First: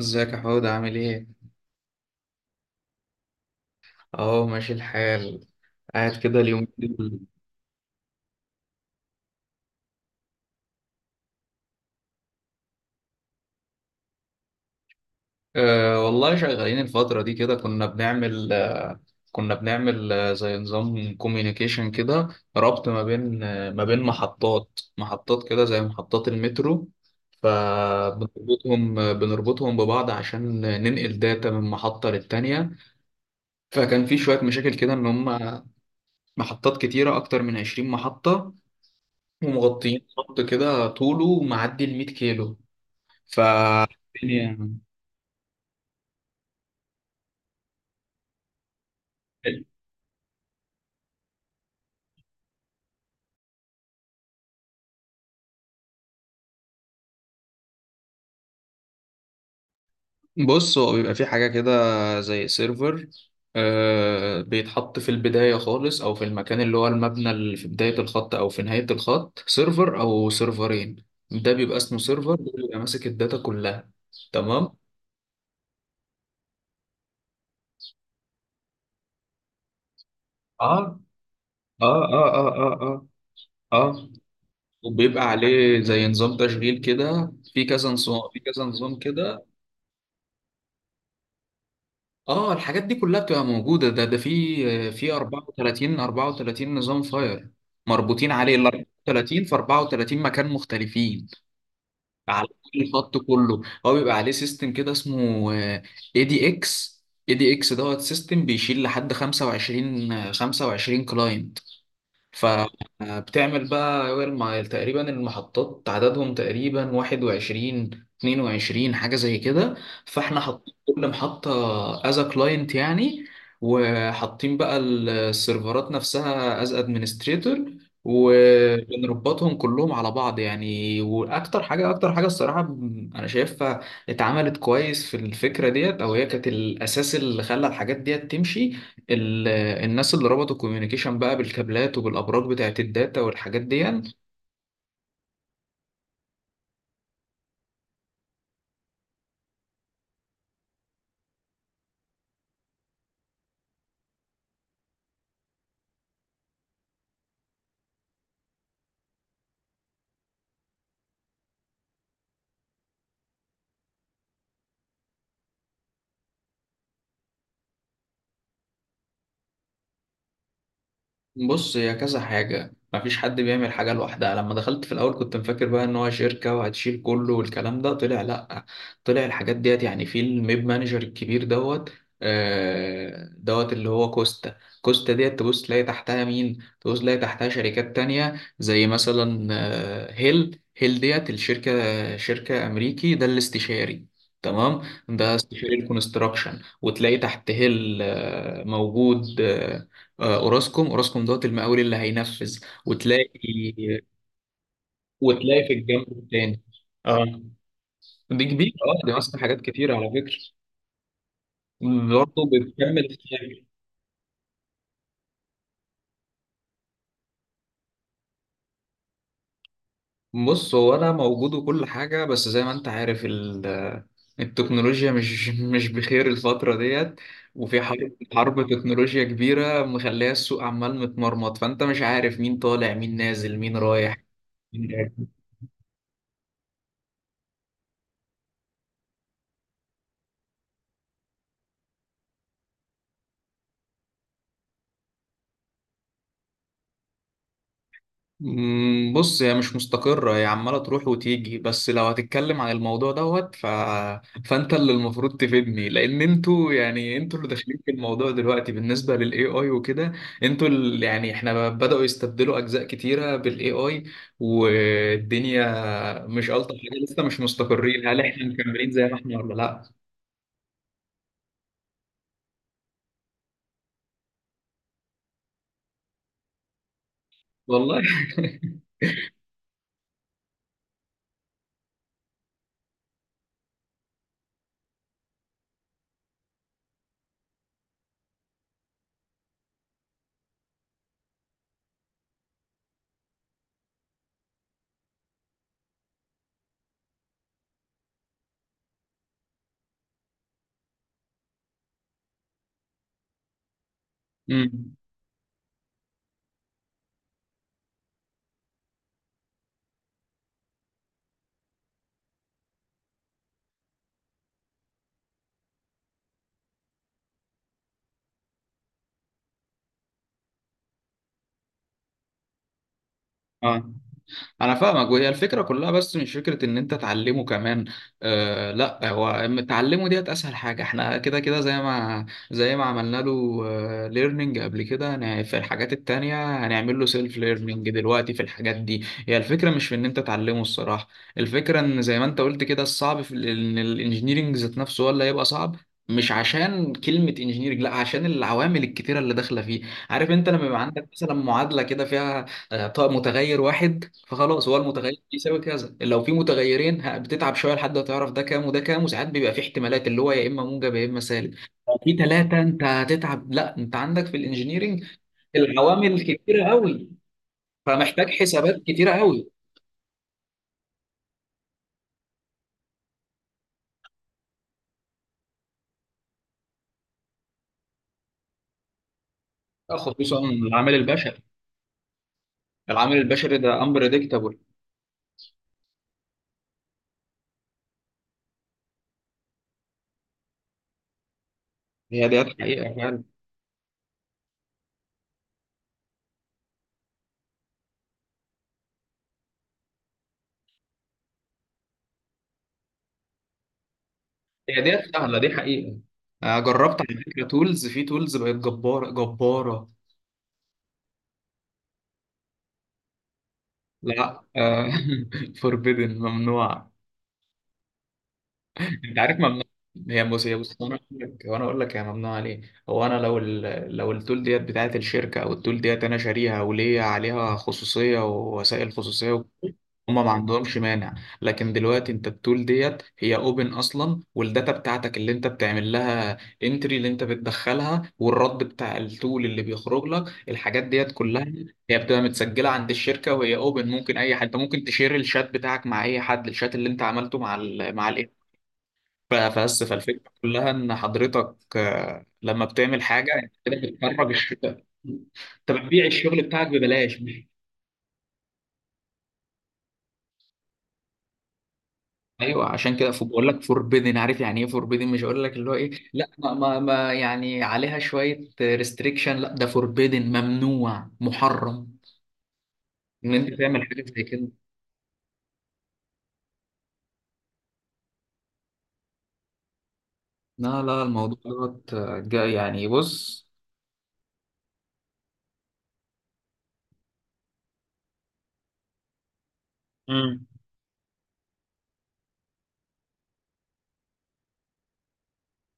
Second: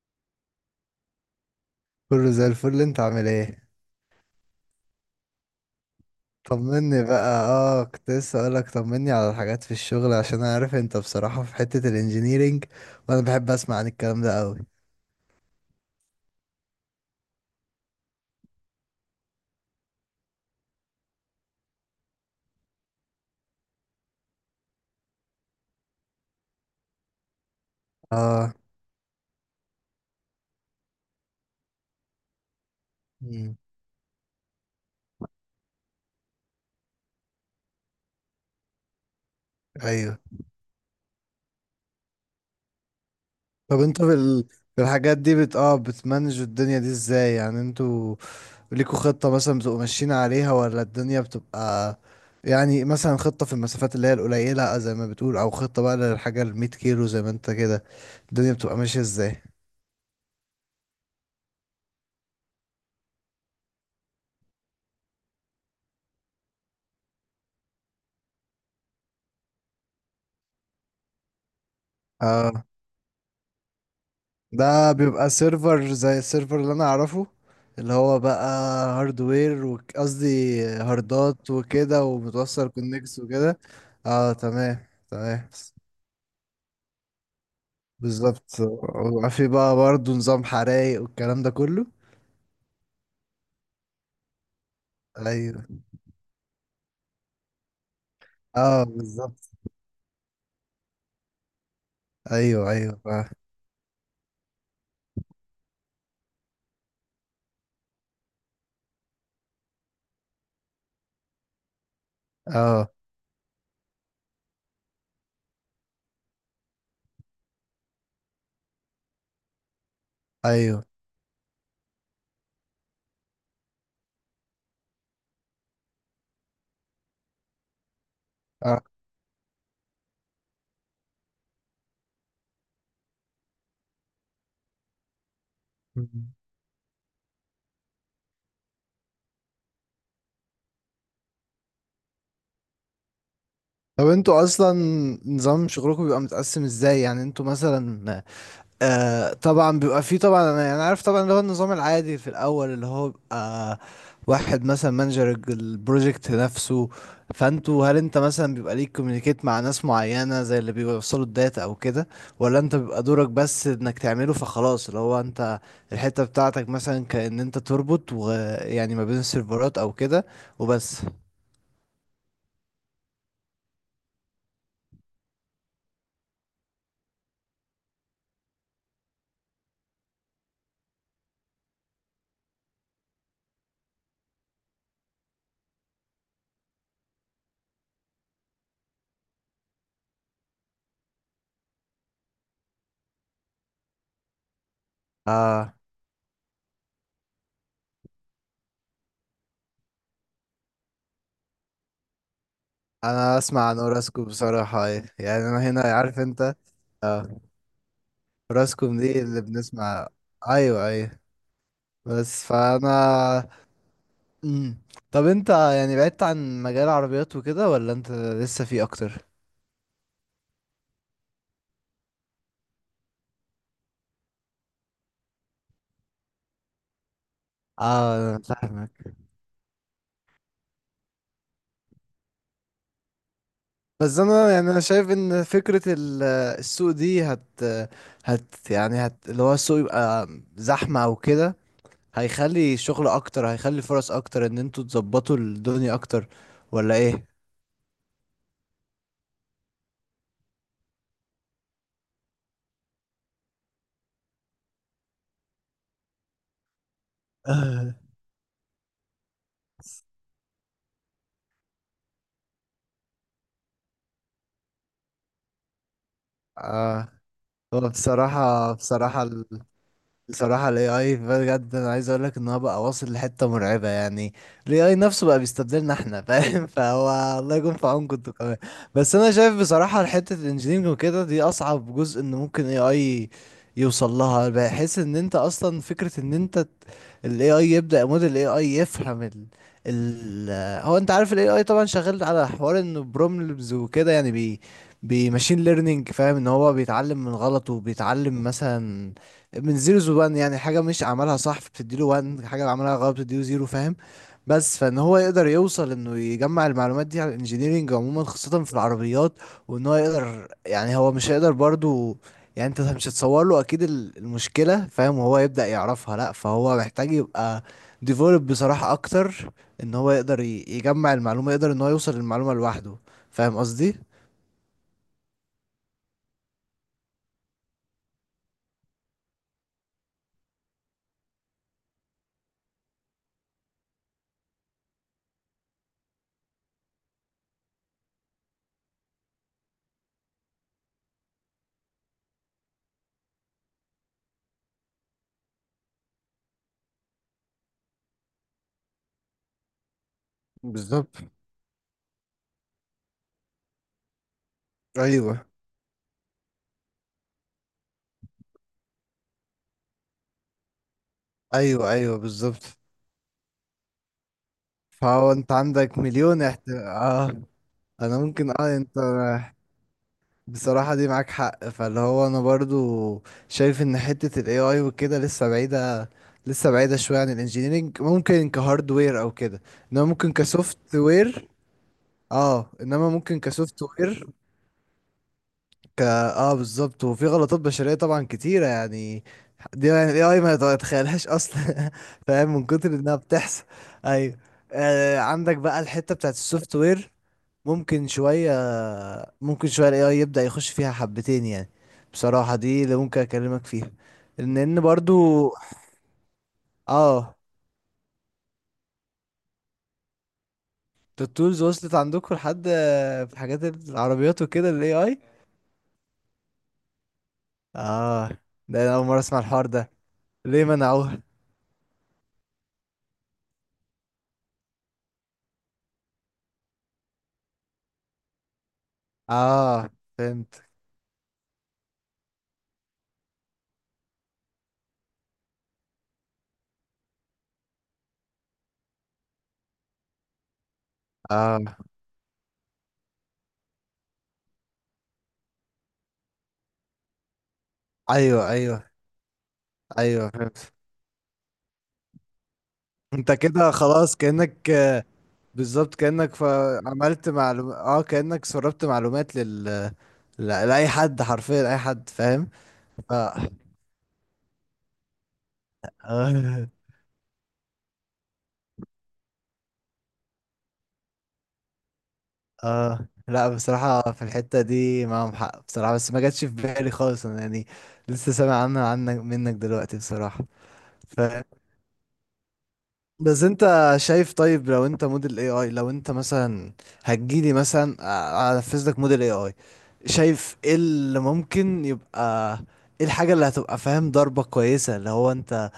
ازيك يا حود عامل ايه؟ كله زي الفل، انت عامل ايه؟ اهو ماشي الحال. قاعد كده اليومين طمني دول. بقى. اه، كنت لسه اقولك طمني على الحاجات في الشغل، عشان انا عارف انت بصراحة في حتة الانجينيرينج، وانا بحب اسمع عن الكلام ده قوي. والله شغالين الفترة دي كده، كنا بنعمل زي نظام كوميونيكيشن كده. ربط ما بين ما بين محطات كده زي محطات المترو. اه. فبنربطهم آه، بنربطهم ببعض عشان ننقل داتا من محطة للتانية. مم. فكان في شوية مشاكل كده، ان هم محطات كتيرة اكتر من 20 محطة، ومغطيين ايوه. خط كده طوله معدي ال 100 كيلو. ف طب انتوا في يعني. في الحاجات دي بت اه بتمانجوا الدنيا دي ازاي؟ يعني انتوا ليكوا خطة مثلا بتبقوا ماشيين عليها، ولا الدنيا بتبقى؟ يعني مثلا خطة في المسافات اللي هي القليلة، آه، زي ما بتقول، او خطة بقى للحاجة المية كيلو زي ما انت كده. الدنيا بتبقى ماشية ازاي؟ بص، هو بيبقى فيه حاجة كده زي سيرفر، بيتحط في البداية خالص أو في المكان اللي هو المبنى اللي في بداية الخط أو في نهاية الخط، سيرفر أو سيرفرين. ده بيبقى اسمه سيرفر، ده آه. بيبقى ماسك الداتا كلها. تمام؟ ده بيبقى سيرفر زي السيرفر اللي انا اعرفه، اللي هو بقى هاردوير قصدي اه، هاردات اه، وكده، اه، اه، ومتوصل اه، اه، كونكس وكده. اه. اه تمام. وبيبقى تمام عليه زي نظام تشغيل كده، في كذا نظام في بالظبط، كذا نظام وبيبقى كده. في بقى برضه نظام حرايق والكلام ده كله. اه، الحاجات دي كلها بتبقى موجودة، ده في ايوه، 34 نظام فاير مربوطين عليه، ال اه 34 بالظبط. في 34 مكان مختلفين على ايوه كل ايوه خط. اه، كله هو بيبقى عليه سيستم كده اسمه اي دي اكس اي دي اكس دوت سيستم بيشيل لحد 25 كلاين. آه، فبتعمل بقى، ما تقريبا المحطات عددهم تقريبا 21، 22 حاجة زي كده. فاحنا حاطين ايوه كل محطة از ا كلاينت يعني. وحاطين بقى السيرفرات نفسها از ادمنستريتور. اه. وبنربطهم كلهم على بعض يعني. واكتر حاجه اكتر حاجه الصراحه، انا شايفها اتعملت كويس في الفكره ديت، او هي مم. كانت الاساس اللي خلى الحاجات ديت تمشي. ال- الناس اللي ربطوا الكوميونيكيشن بقى بالكابلات وبالابراج بتاعت الداتا والحاجات دي طب يعني. انتوا اصلا نظام شغلكم بيبقى متقسم ازاي؟ يعني انتوا مثلا، آه، طبعا بيبقى فيه، طبعا انا يعني عارف، طبعا اللي هو النظام العادي في الاول اللي هو بيبقى واحد مثلا مانجر البروجكت نفسه. فانتوا هل انت مثلا بيبقى ليك كوميونيكيت مع ناس معينة زي اللي بيوصلوا الداتا او كده؟ ولا انت بيبقى دورك بس انك تعمله فخلاص، اللي هو انت الحتة بتاعتك مثلا، كأن انت تربط، ويعني ما بين السيرفرات او كده، وبس؟ بص، هي كذا حاجة، مفيش حد بيعمل حاجة لوحدها. لما دخلت في الأول كنت مفكر بقى إن هو شركة وهتشيل كله، والكلام ده طلع لأ. طلع الحاجات ديت يعني في الميب مانجر الكبير دوت. دوت اللي هو كوستا. كوستا ديت تبص تلاقي تحتها مين، تبص تلاقي تحتها شركات تانية زي مثلا هيل. هيل ديت الشركة، شركة أمريكي، ده الاستشاري. تمام. ده استشاري آه، الكونستراكشن، وتلاقي تحت هيل موجود اوراسكوم دوت المقاول اللي هينفذ. وتلاقي انا اسمع عن اوراسكو بصراحة يعني. انا في هنا الجنب عارف انت. التاني. اه، آه. دي كبيرة، راسكوم دي دي ماسكة اللي حاجات كتير بنسمع. على فكرة. ايوه ايوه، برضه بس بتكمل فانا. الشغل. مم. طب انت يعني بعدت عن مجال العربيات وكده، ولا انت لسه فيه اكتر؟ بص، هو انا موجود وكل حاجة. بس زي ما انت عارف التكنولوجيا مش مش بخير الفترة ديت. وفي حرب اه انا حرب فاهمك. تكنولوجيا كبيرة مخليها السوق عمال متمرمط، فانت مش عارف مين طالع، مين نازل، مين رايح. بس انا يعني انا شايف ان فكرة السوق دي هت، اللي هو السوق يبقى زحمة او كده، هيخلي شغل اكتر، هيخلي فرص اكتر، ان انتوا تظبطوا الدنيا اكتر، ولا ايه؟ بص، هي مش مستقرة، هي عمالة تروح وتيجي. بس لو هتتكلم عن الموضوع دوت فأنت اللي المفروض تفيدني، لأن أنتوا يعني، أنتوا اللي داخلين في الموضوع دلوقتي بالنسبة لل AI وكده. أنتوا اللي يعني إحنا بدأوا يستبدلوا أجزاء كتيرة بال AI، والدنيا مش ألطف حاجة، اه. لسه مش هو مستقرين. هل إحنا بصراحة، مكملين زي ما بصراحة إحنا ولا لأ؟ بصراحة ال AI بجد، أنا عايز أقولك إن هو بقى واصل لحتة مرعبة يعني. ال AI نفسه بقى بيستبدلنا إحنا، فاهم؟ فهو الله يكون في والله. عونكم أنتوا كمان. بس أنا شايف بصراحة حتة ال engineering وكده دي أصعب جزء إن ممكن AI يوصل لها. بحيث إن أنت أصلا فكرة إن أنت ال AI يبدأ، موديل AI يفهم ال ال هو، أنت عارف ال AI طبعا شغال على حوار إنه بروبلمز وكده، يعني بماشين ليرنينج، فاهم ان هو بيتعلم من غلطه، وبيتعلم مثلا من زيرو وان، يعني حاجة مش عملها صح بتديله وان، حاجة عملها غلط بتديله زيرو، فاهم؟ بس مم. فان هو يقدر يوصل انه يجمع المعلومات دي على الانجينيرينج عموما، خاصة في العربيات. وان هو يقدر، يعني هو مش هيقدر برضو يعني، انت مش هتصور له اكيد المشكلة فاهم، وهو يبدأ يعرفها، لا، فهو محتاج يبقى ديفولب بصراحة اكتر، ان هو يقدر يجمع المعلومة، يقدر ان هو يوصل للمعلومة لوحده. فاهم آه، قصدي؟ انا فاهمك، وهي الفكره كلها، بس مش فكره ان انت تعلمه كمان. آه، لا، هو تعلمه ديت اسهل حاجه، احنا كده كده زي ما عملنا له ليرنينج قبل كده. في الحاجات التانية هنعمل له سيلف ليرنينج دلوقتي. في الحاجات دي، هي الفكره مش في ان انت تعلمه الصراحه. الفكره ان زي ما انت قلت كده، الصعب في ان الانجينيرنج ذات نفسه هو اللي هيبقى صعب. مش عشان كلمة انجينيرنج، لا، عشان العوامل الكتيرة اللي داخلة فيه. عارف انت لما يبقى عندك بالظبط. مثلا معادلة كده فيها طيب متغير واحد، فخلاص هو المتغير ايوه بيساوي كذا. لو في متغيرين بتتعب شويه لحد ما تعرف ده كام وده كام، وساعات بيبقى في احتمالات اللي هو يا اما موجب يا اما سالب. ايوه، لو في ايوه ثلاثه بالظبط. انت هتتعب. لا، انت عندك في الانجينيرينج فهو انت عندك العوامل مليون كتيره احت... قوي، اه انا فمحتاج ممكن، حسابات انت كتيره قوي. بصراحة دي معاك حق. فاللي هو انا برضو شايف ان حتة ال AI وكده لسه بعيدة، شوية عن الانجينيرينج، ممكن كهاردوير او كده، انما ممكن خصوصا العامل كسوفت البشري. وير. اه انما العامل ممكن البشري كسوفت ده وير. امبريدكتابل. بالظبط، وفي غلطات بشرية طبعا كتيرة يعني. دي يعني الاي اي ما يتخيلهاش اصلا هي ديت فاهم، من كتر حقيقه انها فعلا. بتحصل. ايوه. آه عندك بقى الحتة بتاعت السوفت وير، ممكن شوية ممكن شوية الاي اي يبدأ يخش فيها حبتين يعني. بصراحة دي اللي ممكن اكلمك فيها، ان هي ان ديت سهله، برضو. دي حقيقه. جربت على اه فكره تولز، في تولز بقت جباره جباره. التولز وصلت عندكم لحد، آه، في حاجات لا، العربيات وكده الاي اي؟ فوربيدن ممنوع. اه ده انا اول انت مرة عارف اسمع ممنوع. الحوار ده. هي بص، ليه منعوه؟ وانا اقول لك هي ممنوع عليه. هو انا لو لو التول ديت بتاعت الشركه، او التول ديت انا شاريها وليا عليها خصوصيه ووسائل خصوصيه وكده، اه هما ما فهمت. عندهمش مانع. لكن دلوقتي، انت التول ديت هي اوبن اصلا، والداتا بتاعتك اللي انت بتعمل لها، انتري اللي انت بتدخلها، والرد بتاع التول اللي بيخرج لك الحاجات ديت كلها، اه. هي بتبقى متسجله عند الشركه وهي اوبن. ممكن اي حد، انت ممكن تشير الشات بتاعك مع اي حد، الشات اللي انت عملته مع ال ايوه ايوه، فبس، ايوه فالفكرة كلها فهمت. إن حضرتك لما بتعمل انت حاجة أنت كده كده خلاص بتخرج الشغل. كأنك، آه، أنت بالظبط بتبيع كأنك الشغل بتاعك ببلاش. عملت معلوم، كأنك سربت معلومات لأي حد، حرفيا أي حد، فاهم؟ أيوه، عشان كده ف... بقول لك فوربيدن. عارف يعني إيه فوربيدن؟ مش هقول لك اللي هو إيه، لا، ما, اه. ما, ما يعني عليها شوية ريستريكشن، لا، ده فوربيدن، ممنوع، محرم، اه إن لا أنت تعمل حاجة بصراحة زي في كده. الحتة دي معاهم حق بصراحة، بس ما جاتش في بالي خالص انا يعني. لسه سامع عنها، عنك، منك دلوقتي بصراحة. لا، لا، الموضوع دوت يعني بس بص. انت شايف، طيب لو انت موديل اي اي، لو انت مثلا هتجيلي مثلا انفذ لك موديل اي اي، مم. شايف ايه اللي ممكن يبقى؟ ايه الحاجة اللي هتبقى فاهم ضربة كويسة اللي هو انت،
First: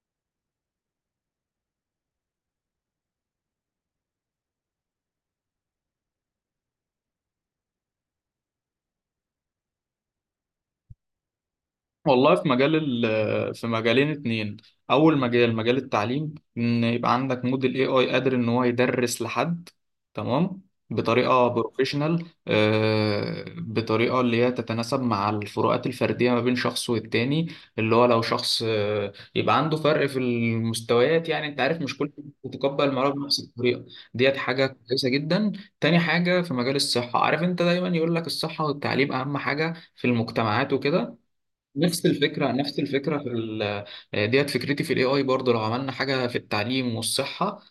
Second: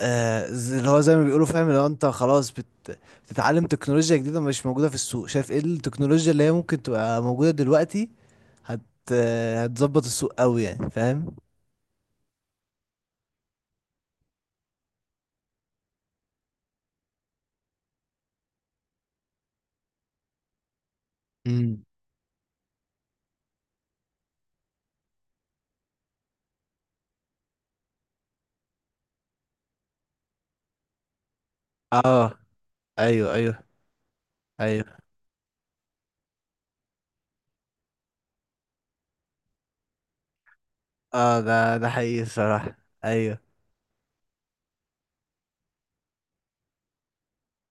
آه، اللي هو زي ما بيقولوا فاهم، اللي هو انت خلاص بتتعلم تكنولوجيا جديدة مش موجودة في السوق. شايف ايه التكنولوجيا اللي هي ممكن تبقى موجودة دلوقتي، هت آه، هتظبط السوق قوي يعني، فاهم؟ والله، في مجال في مجالين اتنين. اول مجال التعليم، ان يبقى عندك موديل اي اي قادر ان هو يدرس لحد. تمام. بطريقه امم. بروفيشنال، بطريقه اللي هي تتناسب مع الفروقات الفرديه ما بين شخص والتاني. اللي هو لو شخص يبقى عنده فرق في المستويات، يعني انت عارف، مش كل اه. بتتقبل المرض ايوه بنفس ايوه، الطريقه. ديت حاجه ايوه كويسه جدا. تاني حاجه في مجال الصحه. عارف انت دايما يقول لك الصحه والتعليم اهم حاجه في المجتمعات وكده. اه. ده حقيقي الصراحة. نفس الفكرة في ايوه. ال. ديت فكرتي في الاي اي برضه. لو عملنا حاجة في التعليم والصحة،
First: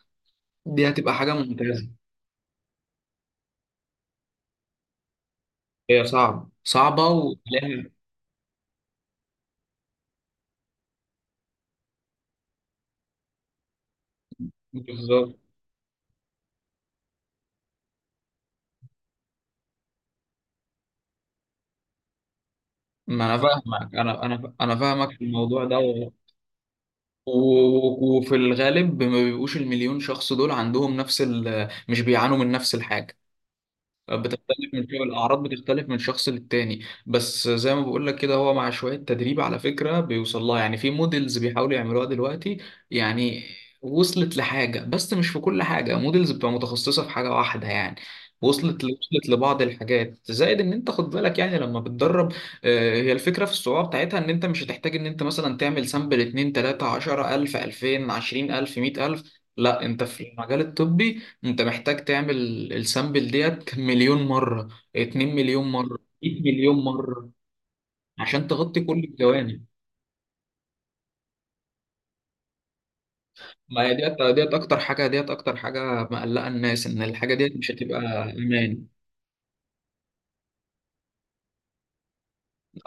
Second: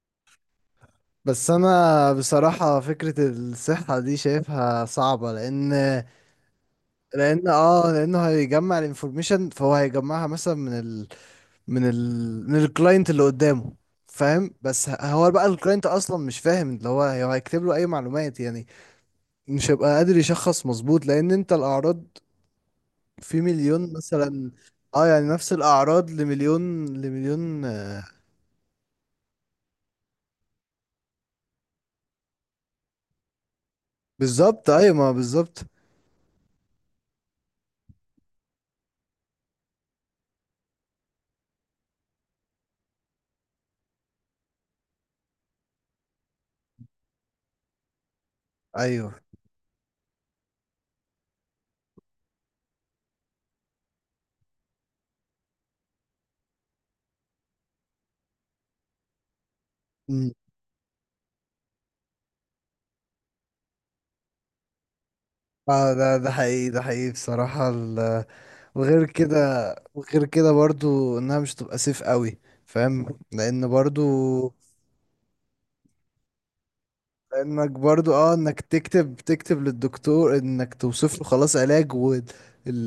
دي هتبقى حاجة بس ممتازة. انا بصراحة فكرة الصحة دي شايفها صعبة لان، هي صعبة صعبة وتلاقي. لانه هيجمع الانفورميشن، فهو هيجمعها مثلا من الكلاينت اللي قدامه، فاهم، بس هو بالظبط. بقى الكلاينت اصلا مش فاهم اللي هو هو هيكتب له اي معلومات يعني، مش هيبقى قادر يشخص مظبوط، لان انت الاعراض ما انا في مليون فاهمك، مثلا، انا اه فاهمك في يعني نفس الموضوع ده الاعراض لمليون، آه، وفي الغالب ما بيبقوش المليون شخص دول عندهم نفس ال، مش بيعانوا من نفس الحاجة. بالظبط بتختلف من ايوه، شغل، ما الأعراض بالظبط. بتختلف من شخص للتاني. بس زي ما بقول لك كده، هو مع شوية تدريب على فكرة بيوصل لها، يعني في موديلز بيحاولوا يعملوها دلوقتي. يعني وصلت لحاجة، بس مش في كل حاجة، موديلز بتبقى متخصصة في حاجة واحدة يعني. ايوه. وصلت لبعض الحاجات. زائد ان انت خد بالك يعني لما بتدرب، هي الفكرة في الصعوبة بتاعتها ان انت مش هتحتاج ان انت مثلا تعمل سامبل 2، 3، 10، 1000، 2000، 20,000، 100,000. لا، انت في مم. المجال الطبي انت محتاج تعمل السامبل ديت مليون مرة، اتنين مليون اه مرة، ده مية حقيقي، ده مليون حقيقي مرة، بصراحة. عشان تغطي كل وغير كده، الجوانب. وغير كده برضو انها مش تبقى سيف قوي، فاهم، لان ما هي برضو، ديت اكتر حاجة مقلقة الناس، ان الحاجة ديت مش لانك هتبقى برضو، اه، انك امان. تكتب، تكتب للدكتور انك توصف له خلاص علاج،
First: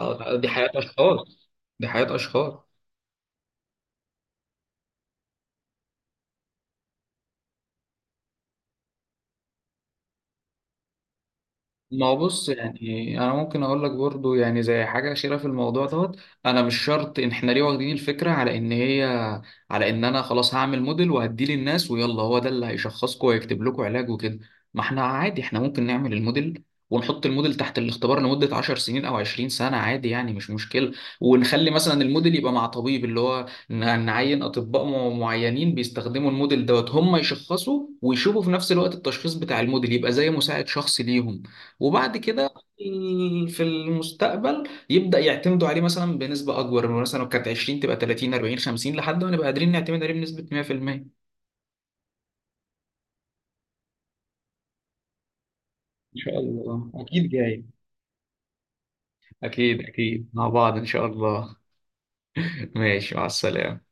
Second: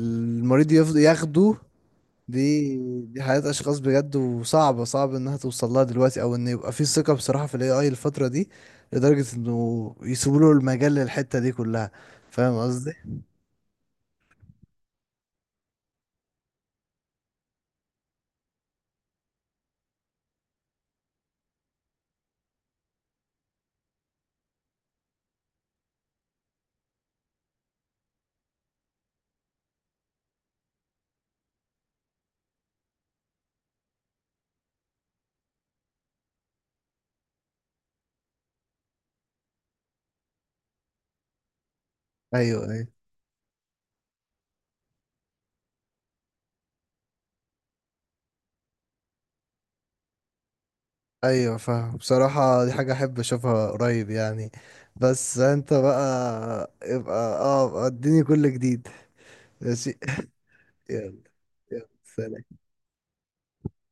اه، دي حياة يفضل اشخاص. ياخده. دي حياة اشخاص. دي دي حياة اشخاص بجد، وصعبة، صعب انها توصل لها دلوقتي، او ان يبقى في ثقة بصراحة في الاي اي الفترة دي، لدرجة انه يسيبوا له المجال للحتة دي كلها. ما هو بص، فاهم قصدي؟ يعني انا ممكن اقول لك برضو يعني زي حاجه اخيره في الموضوع دوت. انا مش شرط ان احنا ليه واخدين الفكره على ان هي، على ان انا خلاص هعمل موديل وهديه للناس، ويلا هو ده اللي هيشخصكم ويكتب لكم علاج وكده. ما احنا عادي، احنا ممكن نعمل الموديل، ونحط الموديل تحت الاختبار لمده 10 سنين او 20 سنه، عادي يعني مش مشكله. ونخلي مثلا الموديل يبقى مع طبيب، اللي هو نعين اطباء معينين بيستخدموا الموديل دوت، هم يشخصوا ويشوفوا، في نفس الوقت التشخيص بتاع الموديل يبقى زي مساعد شخصي ليهم. وبعد كده ايوه ايوه، في المستقبل يبدأ يعتمدوا عليه مثلا بنسبة أكبر، من مثلا لو كانت 20 تبقى 30، 40، 50، لحد ما نبقى قادرين نعتمد عليه بنسبة 100%. ايوه فاهم بصراحة. دي حاجة احب اشوفها قريب يعني. بس انت بقى إن شاء الله أكيد ابقى، جاي. اه، اديني كل جديد. أكيد ماشي. أكيد مع بعض إن شاء يلا. الله. يلا سلام. ماشي، مع السلامة.